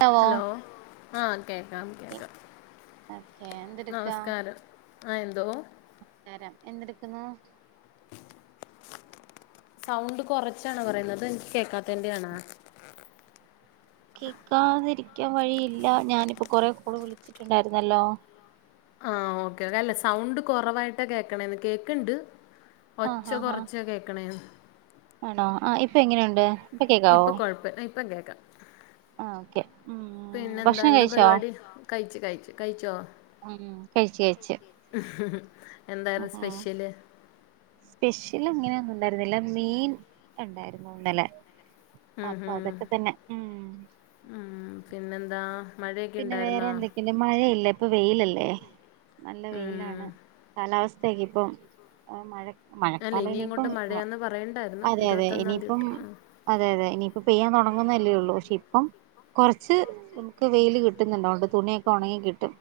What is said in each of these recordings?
ക്കാവോ hello. ആഹ് കേക്കാം കേക്കാം ഓക്കെ നമസ്കാരം ആ എന്തോ നമസ്കാരം എന്തെടുക്കുന്നു സൗണ്ട് കുറച്ചാണോ പറയുന്നത് എനിക്ക് കേക്കാത്തേയ്ണ്ടാണോ കേക്കാതിരിക്കാൻ വഴിയില്ല ഞാനിപ്പോ കൊറേ കാൾ വിളിച്ചിട്ടുണ്ടായിരുന്നല്ലോ ആഹ് ഓക്കേ തല്ലേ സൗണ്ട് കുറവായിട്ടാ കേക്കണേന്ന് കേക്ക്‌ണ്ട് ആഹാ ഹാ ആണോ ആ ഇപ്പൊങ്ങനെയുണ്ട് ഇപ്പൊ കുഴപ്പ ഇപ്പം കേക്കാ ആ ഓക്കെ ഉം പിന്നെന്താ ഭക്ഷണം എന്താ കഴിച്ചോ പരിപാടി കഴിച്ചു കഴിച്ചു കഴിച്ചോ ഉം കഴിച്ച് കഴിച്ചു ഹ് ഹ് മ് അആ സ്പെഷ്യൽ അങ്ങനെ ണ്ടായിരുന്നില്ല മീൻ ണ്ടായിരുന്നുന്നലെ ഉം അപ്പൊ ഹും. അതൊക്കെ തന്നെ ഉം ഉം, പിന്നെന്താ മഴയൊക്കെ പിന്നെ ഉണ്ടായിരുന്നോ വേറെന്തൊക്കെയണ്ട് മഴയില്ലേ പ്പൊവെയിലല്ലേ നല്ല ഉം. വെയിലാണ് കാലാവസ്ഥയൊക്കെപ്പം മഴ അല്ല ഇനി മഴക്കാലനിയിപ്പം ഇങ്ങോട്ട് വ മഴയാന്ന് പറയണ്ടായിരുന്നു അതെ അതെ ഇരുപത്തൊന്നാം തീയതി ഇനിയിപ്പം തൊട്ട് ഉം. അതെ അതെ ഇനിയിപ്പ പെയ്യാൻ തുടങ്ങുന്നല്ലേള്ളൂ പക്ഷെ ഇ പ്പം കൊറച്ച് നമുക്ക് വെയില് കിട്ടുന്നുണ്ട് അതോണ്ട് തുണിയൊക്കെ ഉണങ്ങി കിട്ടും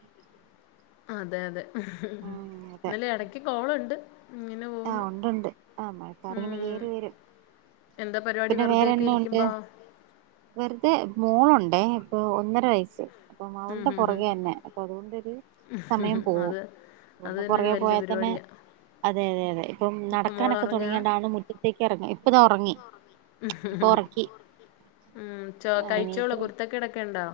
അതെ അതെ ഉഹും ഉം അതെ ഇന്നാലെടക്ക് കോളുണ്ട് ഇങ്ങനെ ആഹ് പോകുന്നു. ഉണ്ടുണ്ട് ആ മഴക്കാറിങ്ങനെ കേറി വരും എന്താ പരിപാടി പിന്നെ വെറുതെയൊക്കെ വേറെന്ന ഉണ്ട് ഇരിക്കുമ്പോ? വെറുതെ മോളുണ്ടേ ഇപ്പോൾ ഒന്നര വയസ്സ് അപ്പൊ അവളുടെ ഹ്. പുറകെന്നെ അപ്പൊ അതുകൊണ്ടൊരു സമയം ഹ്. പോവും അത് അത് ഇവൾടെ തന്നെ ഒരു പുറകേ വല്യ പോയാതന്നെ പരിപാടിയാ. അതെ അതെ അതെ ഇപ്പം ഇപ്പൊ നടക്കാനൊക്കെ മോളൊറങ്ങാ? തുടങ്ങിയണ്ടാണ് മുറ്റത്തേക്ക് ഇറങ്ങ ഇപ്പതാ ഉറങ്ങി ഇപ്പൊറക്കി ഉം ചോ കഴിച്ചോളോ കുരുത്തക്കേടൊക്കെ ഉണ്ടോ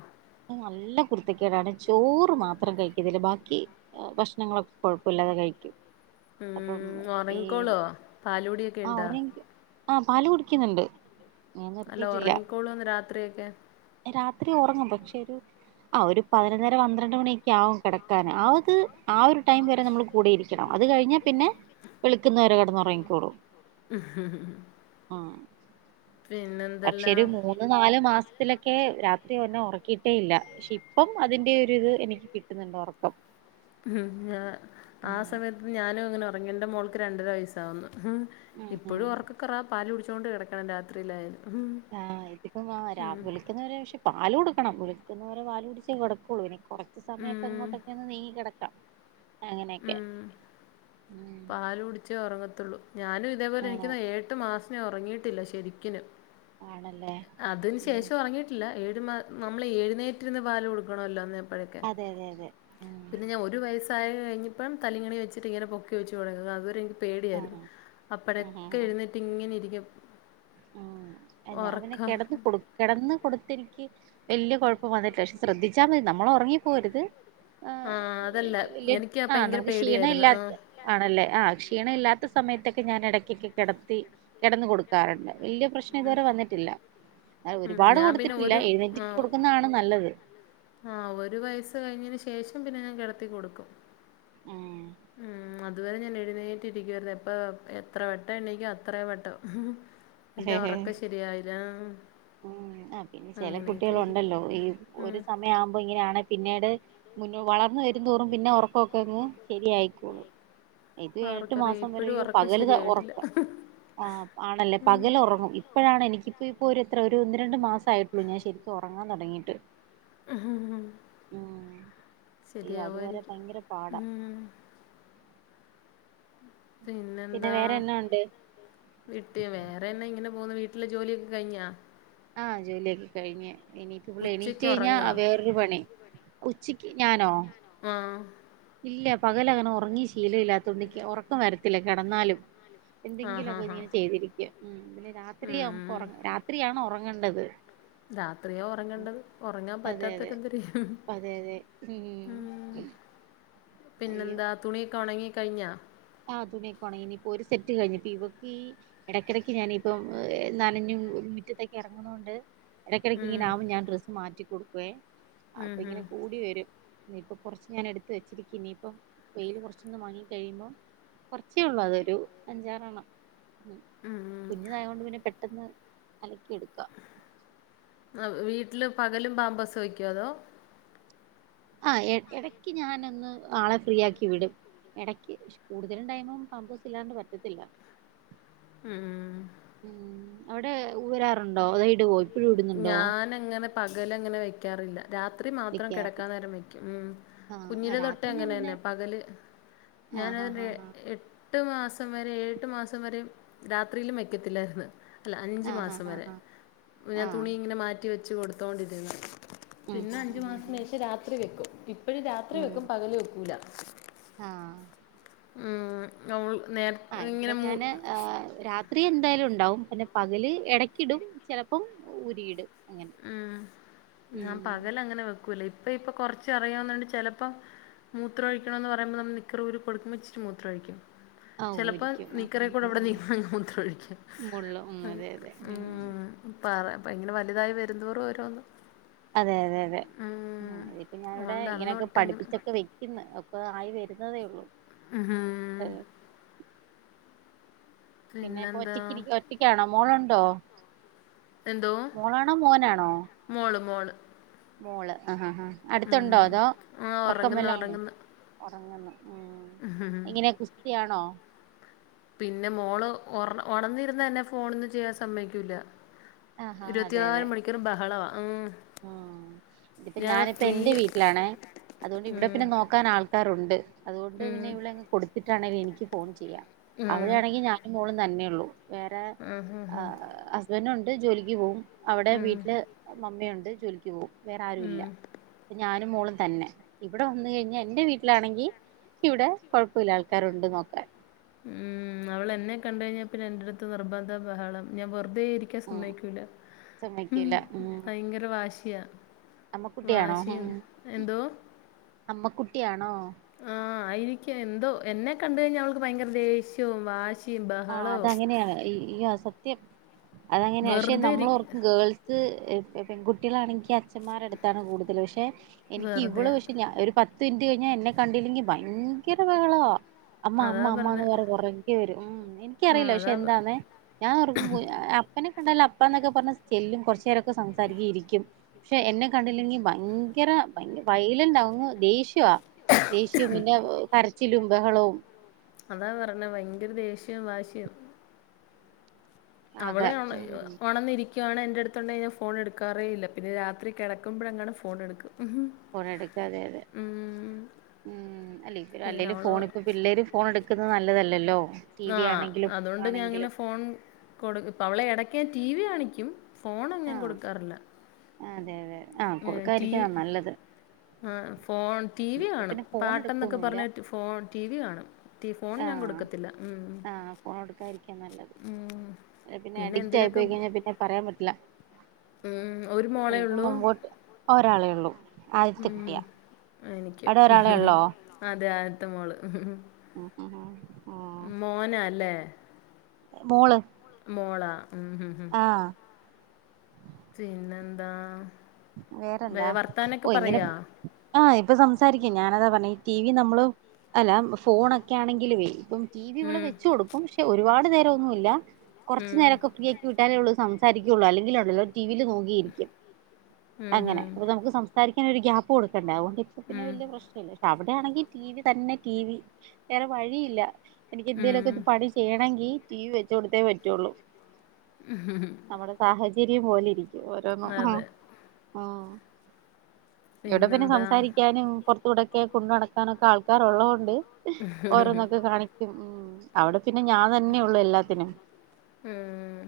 ടാണ് ചോറ് മാത്രം കഴിക്കതില്ല ബാക്കി ഭക്ഷണങ്ങളൊക്ക കുഴപ്പല്ലാതെ കഴിക്കും അപ്പം ഈ ഒറങ്ങിക്കോളോ? പാലുടിയൊക്കെ ആ ഓ ഇണ്ടാ? ആ പാല് കുടിക്കുന്നുണ്ട് ഞാൻ അല്ല നിർത്തിയിട്ടില്ല ഉറങ്ങിക്കോളോന്ന് രാത്രിയൊക്കെ രാത്രി ഒറങ്ങും പക്ഷെ ഒരു ആ ഒരു പതിനൊന്നര പന്ത്രണ്ട് മണിയൊക്കെയാവും കിടക്കാൻ അവക് ആ ഒരു ടൈം വരെ നമ്മൾ കൂടെ ഇരിക്കണം അത് കഴിഞ്ഞാൽ പിന്നെ വെള്ക്കുന്നവരെ കെടന്നൊറങ്ങിക്കോളും ഉംഹു ഹ്‌ ആ പക്ഷെ ഒരു മൂന്ന് നാലു മാസം ത്തിലൊക്കെ രാത്രി എന്നെ ഉറക്കിയിട്ടേ ഇല്ല പക്ഷെ ഇപ്പം അതിന്റെറെ ഒരു ഇത് എനിക്ക് കിട്ടുന്നുണ്ട് ഉറക്കം ഹും ആ ആ ഉം സമയത്ത് ഞാനുംങ്ങനെ ഉറങ്ങേണ്ട ന്റെ മോൾക്ക് രണ്ടര വയസാവുന്നു ഉം ഉം ഇപ്പോഴും ഉറക്കകുറവപാല് കുടിച്ചുകൊണ്ട് കിടക്കണം രാത്രിയിലായാലും ഉം ആഹ് ഇതിപ്പ ആ ഉം രാവെളുക്കുന്നവരെപക്ഷെ പാല കൊടുക്ക ണം വെളുക്കുന്നവരെ വാല് കുടിച്ചേ കിടക്കുള്ളു പിന്നെ കുറച്ച് സമയൊക്കെ ഉം ഇങ്ങോട്ടൊക്കെ ഒന്ന് നീങ്ങി കിടക്കാം അങ്ങനെയൊക്കെ ഉം പാല കുടിച്ചേ ഉറങ്ങത്തുള്ളൂ ഞാനും ഇതേപോലെ ആഹ് എനക്ക് എഴഏട്ട് മാസം ഞ ഉറങ്ങിയിട്ടില്ല ശരിക്കന് ആണല്ലേ അതിന് ഉം ശേഷം ഉറങ്ങിട്ടില്ല ഏഴ നമ്മൾ എഴുന്നേറ്റിരുന്ന് പാല് കൊടുക്കണല്ലോന്ന് അതെ അതെ അതെ ഉം അതൊക്കപിന്നെ ഞാൻ ഒരു വയ സായ കഴിഞ്ഞപ്പം തലിണി വച്ചിട്ട് ഇങ്ങന പൊക്കെച്ച്ടുക അതുവരെനിക്ക് പേടിയായിരുന്നു ആഹ് അപ്പഴൊക്കെ എഴുന്നേറ്റ്ഇങ്ങനെ ഇരിക്കും ഉ ഞാൻ പിന്നെ ഉറക്കം കിടന്ന് കൊടു കിടന്ന് കൊടു എനിക്ക് വലിയ കുഴപ്പം വന്നിട്ടില്ല പക്ഷെ ശ്രദ്ധിച്ചാൽ മതി നമ്മള ഉറങ്ങിപ്പോരുത് ആ ആഹ് അതല്ല വലിയ എനിക്ക് ആ് ഭയങ്കര നമുക്ക് ക്ഷീണം പേടിയായിരുന്നു ആഹ് ഇല്ലാത്ത ആണല്ലേ ആ ക്ഷീണം ഇല്ലാത്ത സമയത്തൊക്കെ ഞാൻ ഇടയ്ക്കൊക്കെ കിടത്തി കിടന്നു കൊടുക്കാറുണ്ട് വല്ല്യ പ്രശ്നം ഇതുവരെ വന്നിട്ടില്ല ഉം ഒരുപാട് ഞാൻ പിന്നെ കൊടുത്തിട്ടില്ല ഒരു എഴുന്നേറ്റിട്ട് കൊടുക്കുന്നതാണ് നല്ലത് ആ ഒരു വയസ്സ് കഴിഞ്ഞന് ശേഷം പിന്നെ ഞാൻ കിടത്തി കൊടുക്കും ഉം ഉം അതുവരെ ഞാൻ എഴുന്നേറ്റിരിക്കായിരരുന്നു ഇപ്പം എത്ര വട്ടം എണീക്കും അത്രയും വട്ടം എന്റെ ഉറക്കെ ശെരിയായില്ല ഉം ആ പിന്നെ ചില കുട്ടികൾ ഇരിക്കും ഉണ്ടല്ലോ ഈ ഉം ഒരു സമയം ആവുമ്പോ ഇങ്ങനെയാണ പിന്നീട് മുന്ന വളർന്ന വരും തോറും പിന്നെ ഉറക്കമൊക്കെ അങ്ങ് ശരിയയിക്കോളു ഇത് എട്ട് ആർക്കറിയാം മാസം വരേ ഇപ്പോഴും അയ്യോ ഉറക്കം പകല് ശരിയായിട്ടില്ല ഒറക്ക ആ ആണല്ലേ പകല് ഒറങ്ങും ഇപ്പഴാണ് എനിക്കിപ്പോ ഇപ്പ ഒരു എത്ര ഒരു ഒന്ന് രണ്ട് മാസ ആയിട്ടുള്ളൂ ഞാൻ ശരിക്കും ഉറങ്ങാൻ തുടങ്ങയിട്ട് ഹ ഹ ഹ അയ്യോ അതുവരെ ശരിയാവുആയിരിക്കും ഭയങ്കര പാടാ ഉം പിന്നെ പിന്നെന്താ വേറെ എന്നാ ഉണ്ട് വിട്ടിയ വേറെന്നെ ഇങ്ങനെ പോ മോളവീട്ടില് ജോലിയൊക്കെ കഴിഞ്ഞാ ആഹ് ജോലിയൊക്ക കഴിഞ്ഞ ഇനിപ്പ ഇവള്എണീറ്റ് ഉച്ചക്ക് കഴിഞ്ഞാ ഉറങ്ങാ വേറൊരു പണി ഉച്ചക്ക് ഞാനോ ആ ഇല്ല പകലങ്ങനെ ഉറങ്ങി ശീല ഇല്ലാത്തണ്ട് ഇനിക്ക് ഉറക്കം വരത്തില്ല കിടന്നാലും ആഹ് എന്തെങ്കിലുമൊക്കെ ആഹ് ആഹ് ഇങ്ങനെ ചെയ്തിരിക്കും പിന്നെ രാത്രി ഉം നമു രാത്രിയാണ് ഉറക്കം ങ്ങണ്ടത് രാത്രിയാ ഉറങ്ങേണ്ടത് ഉറങ്ങാൻ അതെ അതെ പറ്റാത്തവരെന്തര് ചെയ്യും അതെ അതെ ഉം ഉം പിന്നെന്താ തുണിയൊക്കെ ഉണങ്ങി കഴിഞ്ഞാ ആ തുണിയൊകൊണങ്ങി ഇനിയിപ്പോൾ ഒരു സെറ്റ് കഴിഞ്ഞു ഇപ്പോൾ ഇവക്ക് ഈ ഇടയ്ക്കിടയ്ക്ക് ഞാനിപ്പം ഏ നനഞ്ഞും മുടറ്റത്തേക്ക് ഇറങ്ങുണോണ്ട് ഇടയ്ക്കിടക്ക് ഉം ഇങ്ങനെ ആകും ഞാൻ ഡ്രസ്സ് മാറ്റി കൊടുക്കുവേ ഉം അപ്പൊ ഉം ഇങ്ങനെ കൂടി വരും ഇനിയിപ്പൊ കൊറച്ച് ഞാൻ എടുത്ത് വെച്ചിരിക്ക ഇനിയിപ്പൊ വെയിയില് കുറച്ചൊന്ന് മങ്ങി കഴിയുമ്പോ കൊർച്ചേ ഉള്ളൂ അതൊരു അഞ്ചാറണ്ണം ഉം ഉം കുഞ്ഞിനായ കൊണ്ട് പിന്നെ പെട്ടെന്ന്. അലക്കി എടുക്കാം വീട്ടില് പകലും പാമ്പസ് വയ്ക്കോ അതോ ആ ഇടക്ക് ഞാനൊന്ന് ആളെ ഫ്രീ ആക്കി വിടും ഇടക്ക് കൂടുതലുംടൈമും പമ്പോസ് ഇല്ലാണ്ട് പറ്റത്തില്ല ഉം ഉം അവിടെ ഊരാറുണ്ടോ അതേടുവോ ഞാനങ്ങനെ പകലങ്ങനെ വെക്കാറില്ല രാത്രി മാത്രം വെക്കാറില്ല കിടക്കാൻ നേരം വെക്കും ഉം ആ കുഞ്ഞില തൊട്ടേ രാത്രി ഞാൻ പിന്നെ അങ്ങനെന്നെ പകല് ആ ഞാന ഹാ അതിനെ ഹാ എ ഹാ എട്ട് മാസം വരെ എഴുഏട്ട് മാസം വരെ രാത്രിയിലും വെക്കത്തില്ലായിരുന്നു അല്ല അഞ്ചു ആ ഹാ മാസം ഹാ വരെ ഹാ ഞാൻ ആ തുണി ഇങ്ങനെ മാറ്റി വെച്ച് കൊടുത്തോണ്ടിരുന്നു ഉം പിന്നെ ഉം അഞ്ചു ഉം മാസത്തിന് ഉം ശേഷം രാത്രി വെക്കും ഇപ്പഴു രാത്രി ഉം വെക്കും പകല് വെക്കൂല ആ ഉം ഓൾ ആ ഇവിടെ ഞൻ രാത് ത്രി എന്തായാലും ഉണ്ടാവും പിന്നെ പകല് എടക്കിടും ചിലപ്പം ഊരിയിടും അങ്ങനെ ഉം ഉം ഞാൻ പകലങ്ങനെ വെക്കൂല്ല ഇ ഇപ്പ ഇപ്പൊ കൊറച്ച അറിയാവന്നോണ്ട് ചെലപ്പോ മൂത്ര ഒഴിക്കണ എന്ന് പറയുമ്പോ നമ്മ നിക്കറൂരി കൊടുക്കുമ്പോ ഇ ച്ചിരിമൂത്രം ഒഴിക്കും ആഹ് ചെലപ്പോ ഊരിക്കും ആഹ് നിക്കറീ ആഹ് കൂടെ അവിടെ ആഹ് നിന്നങ്ങു മൂത്രം ഒഴിക്കും മുള്ള് ഉം അതെ അതെ ഉം പറ അപ്പ ഇങ്ങനെ വലുതായി വരുന്തോറും ഓരോന്ന് അതെയതെയതെ ഉം ഇപ്പൊ ഞാനിവിടെ അതുകൊണ്ട് അന്ന് ഇങ്ങനെയൊക്കെ തൊട്ട് അങ്ങനെ പഠിപ്പിച്ചൊക്കെ വെക്കുന്നു. പ്പൊ ആയി വരുന്നതേ ഉള്ളൂ മ്മ് ഏഹ് പിന്നെ ഇപ്പൊ പിന്നെന്താ ഒറ്റക്കിരിക്ക ഒറ്റക്കണോ മോളുണ്ടോ എന്തോ മോളാണോ മോനാണോ മോള് മോള് മോള് അഹഹ ഉം അടുത്തണ്ടോ അതോ ആഹ് ഉറക്കം ഒറങ്ങുന്ന് വല്ലോം ആണോ ഉം ഒറങ്ങുന്ന് എങ്ങനെ കുസ്തിയാണോ പിന്നെ മോള് ഉണന്നിരുന്ന എന്നെ ഫോണോന്നും ചെയ്യാൻ സമ്മതി ക്കൂല്ല ഇരുപത്തിനാലു മണിക്കൂറും ബഹളവാ ഉം ആ ഇപ്പ ഞാൻ ഞാനിപ്പോ ഫ്രീ എന്റെ വീട്ടിലാണേ അതുകൊണ്ട് ഉം ഇവിടെ പിന്നെ നോക്കാൻ ആൾക്കാരുണ്ട് അതുകൊണ്ട് ഉം പിന്നെ ഇവിടെങ് കൊടുത്തി് ഇവിടാണെങ്കിൽ എനിക്ക് ഫോൺ ചെയ്യാം ഉം അവിടെയാണെങ്കിൽ ഞാനും മോളും തന്നെ ഉള്ളൂ. വേറെ ആഹ് ആഹ് ഹസ്ബൻഡ് ഉണ്ട് ജോലിക്ക് പോകും അവിടെ ഉം വീട്ടില് മമ്മയുണ്ട്. ജോലിക്ക് പോകും വേറെ ആരുല്ല ഉം ഞാനും മോളും തന്നെ ഇവിടെ വന്നു കഴിഞ്ഞ എന്റെ വീട്ടിലാണെങ്കിൽ നിക്ക് ഇവിടെ കൊഴപ്പമില്ല ആൾക്കാരുണ്ട് നോക്കാൻ ഉം അവള് എന്നെ കണ്ട് കഴിഞ്ഞാ ൽ പിന്നെ എന്റടുത്ത് നിർബന്ധ ബഹളം ഞാൻ വെറുതെ ഇരിക്കാൻ ഉം സമ്മയിക്കൂല്ല സമ്മയ്ക്കൂല്ല ഉം ഭയങ്കര വാശിയാ അമ്മക്കുട്ടിയാണോ വാശിയും എന്തോ അമ്മക്കുട്ടിയാണോ ഉം ആ ആയിരിക്കും എന്തോ എന്നെ കണ്ട കഴിഞ്ഞാൽ അവൾക്ക് ഭയങ്കര ദേഷ്യവും വാശിയും ആ ബഹളവും അതങ്ങനെയാണ് യ്യോസത്യം അതങ്ങനെയ പക്ഷെ വെറുതെ ഇരി നമ്മളോർക്കും ഗേൾസ് പെൺകുട്ടികളാണെങ്കിൽ അച്ഛന്മാരുടെ അടുത്താണ് കൂടുതൽ പക്ഷെ എനിക്ക് ഇവള് വെറുതെയാ പക്ഷെ ഒരു പത്ത് തിന് കഴിഞ്ഞ എന്നെ കണ്ടില്ലെങ്കി ഭയങ്കര ബഹളമാ അമ്മ അതാ അമ്മ പറഞ്ഞെ അമ്മമാന്ന് പറഞ്ഞു പൊറകെ വരും ഉം എനിക്കറിയില്ല പക്ഷെ അതാ എന്താന്നേ ഞാൻ ഉറങ്ങുമ്പോ അപ്പൻ - എന്നെ കണ്ട അപ്പാന്നോ ക്കെ പറഞ്ഞ ചെല്ലും കുറച്ചേരൊക്കെ സംസാരിക്കും ഇരിക്കും പക്ഷെ എന്നെ കണ്ടില്ലെങ്കിൽ ഭയങ്കര- ഭയങ്കര വയലന്റാവും ദേഷ്യ ആ ദേഷ്യവും പിന്നെ കരച്ചിലും ബഹളവും അതാ പറഞ്ഞ ഭയങ്കര ദേഷ്യംവും വാശിയും അവള് ആകെ ഉം ഉണന്നിരിക്ക ക്കാണ് എന്റടുത്തുണ്ടെങ്കിൽ ഞാൻ ഫോൺ എടുക്കാറേയില്ല പിന്നെ രാത്രി കിടക്കുമ്പോഴെങ്ങാണ് ഫോണ് എടുക്കുക ഫോൺ എടുക്കാതെ അതെ ഉം അല്ലേ ഇ പിന്നെ അല്ലേലും അവള് ഫോൺ ഇപ്പ പിള്ളേരും ഫോൺ എടുക്കുന്നത് നല്ലതല്ലല്ലോ ടി ആ വി ആണെങ്കിലും അതുകൊണ്ട് ഞാനങ്ങനെ ആണെങ്കിലും ഫോൺ കൊടുക്ക് ഇപ്പ അവളെ ഇടക്ക് ഞാൻ ടി വി കാണിക്കും. ഫോൺ ഒന്നും ഞാൻ ആഹ് കൊടുക്കാറില്ല. അതെ അതെ ആഹ് ഏ റ്റി കൊടുക്കാതിരിക്കുന്നതാ നല്ലത് ആ ഫോൺ ടി വി ഇവിടെ കാണും. പിന്നെ ഫോൺ പാട്ട് എന്നൊക്കെ എടുക്കൊന്നുല്ല പറഞ്ഞിട്ട് ഫോൺ ടി വി കാണും. ടി ഫോൺ ഞാൻ ആഹ് കൊടുക്കത്തില്ല. ഉം ആഹ് ഫോൺ കൊടുക്കാതിരിക്കാ നല്ലത് ഉം പിന്നെ അഡിക്റ്റ് ആയി പോയി കഴിഞ്ഞാൽ പിന്നെ പറയാൻ പറ്റില്ല. ഉം. ഒരു മോളേ ഉള്ളൂ. ഇപ്പമുമ്പോട്ട് ഒരാളേ ഉള്ളൂ. ആദ്യത്തെ ഉം. കുട്ടിയാ എനിക്കും. അവിടെ ഹു ഒരാളെ ഹു ഉള്ളോ അതെ ആദ്യത്തെമോള് ഉം ഹു മോനാ അല്ലേ? മോള് മോളാ. ഉം. ഹും. ഹും. ആ പിന്നെന്താ? വേ വേറെന്താ വർത്താനൊക്കെ ഓ ഇങ്ങനെ പറയോ? ആ ഇപ്പൊ സംസാരിക്കും ഞാനതാ പറഞ്ഞത് ഈ ടി വി നമ്മള് അല്ല ഫോണൊക്കെ ആണെങ്കിലേ ഇപ്പം ടി വി ഇവിടെ ഉം. വെച്ച് കൊടുക്കും. പക്ഷെ ഒരുപാട് നേരം ഒന്നുമില്ല ഉം. കുറച്ച്നേരമെക്കെ ഫ്രീ ആക്കി വിട്ടാലേ സംസാ സംസാരിക്കുള്ളു. അല്ലെങ്കിലുണ്ടല്ലോ ടിവിയില് നോക്കിയിരിക്കും ഉം. അങ്ങനെ. ഹും. നമ്മുക്ക് സംസാ ഒരു ഗ്യാപ്പ് കൊടുക്കണ്ടേ. അ തുകൊണ്ട് ഇപ്പ പിന്നെ ഉം. വലിയ പ്രശ്നമില്ല. അ അണെങ്കിൽ ടി വി തന്നെ ടി വി വേറെ വഴിയില്ല. എനിക്ക് ഉം. എന്തേലുമൊക്കെ പണി ചെയ്യണമെങ്കി ടി വി വെച്ചു കൊടുത്തേ പറ്റുള്ളൂ. ഉംഹും ചരിയും പോലെ ഇരിക്കും ഓരോന്നും. ആഹ് ഇവിടെ പിന്നെ പിന്നെന്താ? സംസാരിക്കാനും പുറത്തൂടൊക്കെ കൊണ്ടു നടക്കാനൊക്കെ ആൾക്കാരുള്ളത് കൊണ്ട് ഓരോന്നൊക്കെ കാണിക്കും. ഉം. അവിടെ പിന്നെ ഞാൻ തന്നെയുള്ളു എല്ലാത്തിനും. ഉം.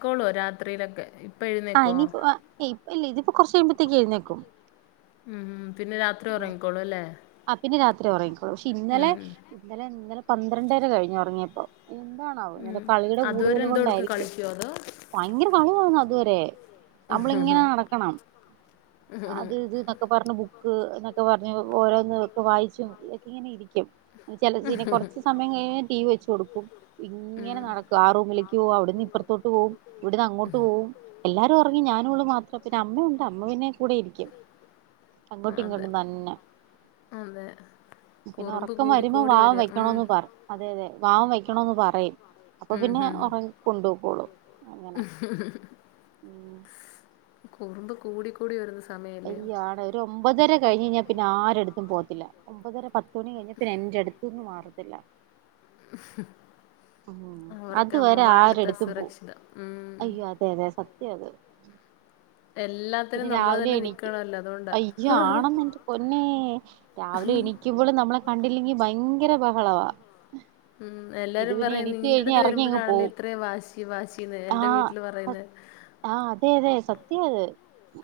ക്കോളോ രാത്രിയിലൊക്കെ? ആ എഴുന്നേക്കോ? ഇനിയിപ്പോ ആ ഏ ഇല്ല ഇതിപ്പോ കുറച്ചു കഴിയുമ്പത്തേക്ക് എഴുന്നേക്കും. ഉം. പിന്നെ രാത്രി ഉറങ്ങിക്കോളൂ അല്ലേ? ആ പിന്നെ രാത്രി ഉറങ്ങിക്കോളൂ. പക്ഷെ ഇന്നലെ ഉം. ഇന്നലെ ഇന്നലെ പന്ത്രണ്ടര കഴിഞ്ഞു ഉറങ്ങിയപ്പോ. എന്താണാവോ ഇന്നലെ ഉം കളിയുടെ അതുവരെ കൂടുതൽ എന്തോ എടുക്കും കൊണ്ടായിരിക്കും. കളിക്കോ അതോ ഭയങ്കര കളിയാന്ന്അതുവരെ. നമ്മളിങ്ങനെ നടക്കണം. അത് ഇത് എന്നൊക്കെ പറഞ് ബു- എന്നൊക്കെ പറഞ്ഞ് ഓരോന്ന് ഒക്കെ വായിച്ചും ഇതൊക്കെ ഇങ്ങനെ ഇരിക്കും. ചില ഇനി കുറച്ച് സമയം കഴിഞ്ഞ് ടി. വി വെച്ച് കൊടുക്കും. ഇങ്ങനെ ഉം നടക്കും ആ റൂമിലേക്ക് പോവും. ഇവിടുന്ന് ഇപ്പറത്തോട്ട് പോകവും. ഇവിടന്ന് അങ്ങോട്ട് പോവും. എല്ലാരും ഉറങ്ങി ഞ ഞാനും ഇവളുമാത്രമാ. പിന്നെ അമ്മുണ്ട് അമ്മ പിന്നെ കൂടെ ഇരിക്കും. അങ്ങോട്ടും അതെ ഇങ്ങോട്ടും തന്നെ. അതെ പിന്നെ കുറുമ്പ് ഉറക്കം വരുമ്പോ കൂടിക്കൂടി വാവ വരിക ഉം വെക്കണന്ന് പറയും. അതെ അതെ വാവം വെക്കണന്ന് പറയും. അപ്പൊ ഉം പിന്നെ ഉം ഉറങ്ങി കൊണ്ടുപോക്കോളും. അങ്ങനെ. കുറുമ്പ് കൂടി കൂടി വരു അയ്യോ ആണ് ഒരു ഒമ്പതര കഴിഞ്ഞ് കഴിഞ്ഞാൽ പിന്നെ ആരുടെടുത്തും പോകത്തില്ല ഒമ്പതര പത്ത്മണി കഴിഞാപിന്നെ എന്റെ അടുത്തൂന് മാറത്തില്ല. അവർക്ക് അതുവരെ ആരുടെ അമ്മമാരടുത്ത് എടുത്തു പോവും. അസുരക്ഷിതം ഉം അയ്യോ അതെ അതെ സ ത്യത്. എല്ലാത്തിനും നമ്മള് തന്നെ നിക്കണല്ലോ? അതുകൊണ്ടാ അയ്യോ ആണന്ന് എന്റെ പൊന്നേ രാവിലെ എണിക്കുമ്പോൾ നമ്മളെ കണ്ടില്ലെങ്കിൽ ഭയങ്കര ബഹളവാ. ഉം. ഇത് എല്ലാരും പിന്നെ പറയും എണീറ്റ് നിന്റെ കഴിഞ്ഞാ അടുത്ത് എറങ്ങി അങ്ങ് വരുമ്പോഴാണല്ലേ പോവും ഇത്രയും വാശി വാശീന്ന് എന്റെ വീട്ടില് പറയന്ന് ആ അതെ അതെ സത്യ അത്.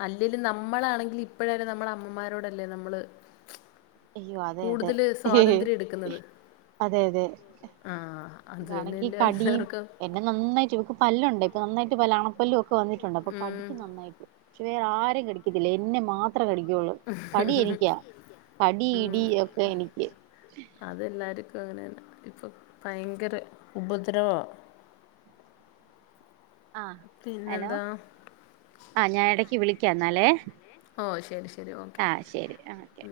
അല്ലെേലും നമ്മളാണെങ്കിൽ ഇപ്പഴയാലും നമ്മടെ അമ്മമാരോടല്ലേ നമ്മള് അയ്യോ അതെ അതെ കൂടുതല് സ്വാതന്ത്ര്യം എടുക്കുന്നത് അതെ അതെ ആഹ് അത് ഇതാണെങ്കി തന്നെയല്ലേ കടിയും എല്ലാർക്കും എന്നെ നന്നായിട്ട് ഇവക്ക് പല്ലും ഉണ്ടേ ഇപ്പൊ നന്നായിട്ട് പല്ല് അണപ്പല്ലും ഒ ക്കെ വന്നിട്ടുണ്ട് അപ്പൊ ഉം കടിക്കും നന്നായിട്ട് പക്ഷെ വേറെ ആരെയും കടിക്കത്തില്ല എന്നെ മാത്ര ത്ര കടിക്കുവൊള്ളൂ കടി എനിക്കാ കടി ഉം ഇടി ഒക്കെ എനിക്ക് അങ്ങനെതന്നെ ഇപ്പൊ ഭയങ്കര ഉപദ്രവവാ ആ ഹലോ ആ ഞാൻ ഇടക്ക് വിളിക്കാം എന്നാലെ ഓഹ് ശരി ശരി ഓക്കെ ആ ശരി ആ ഓക്കെ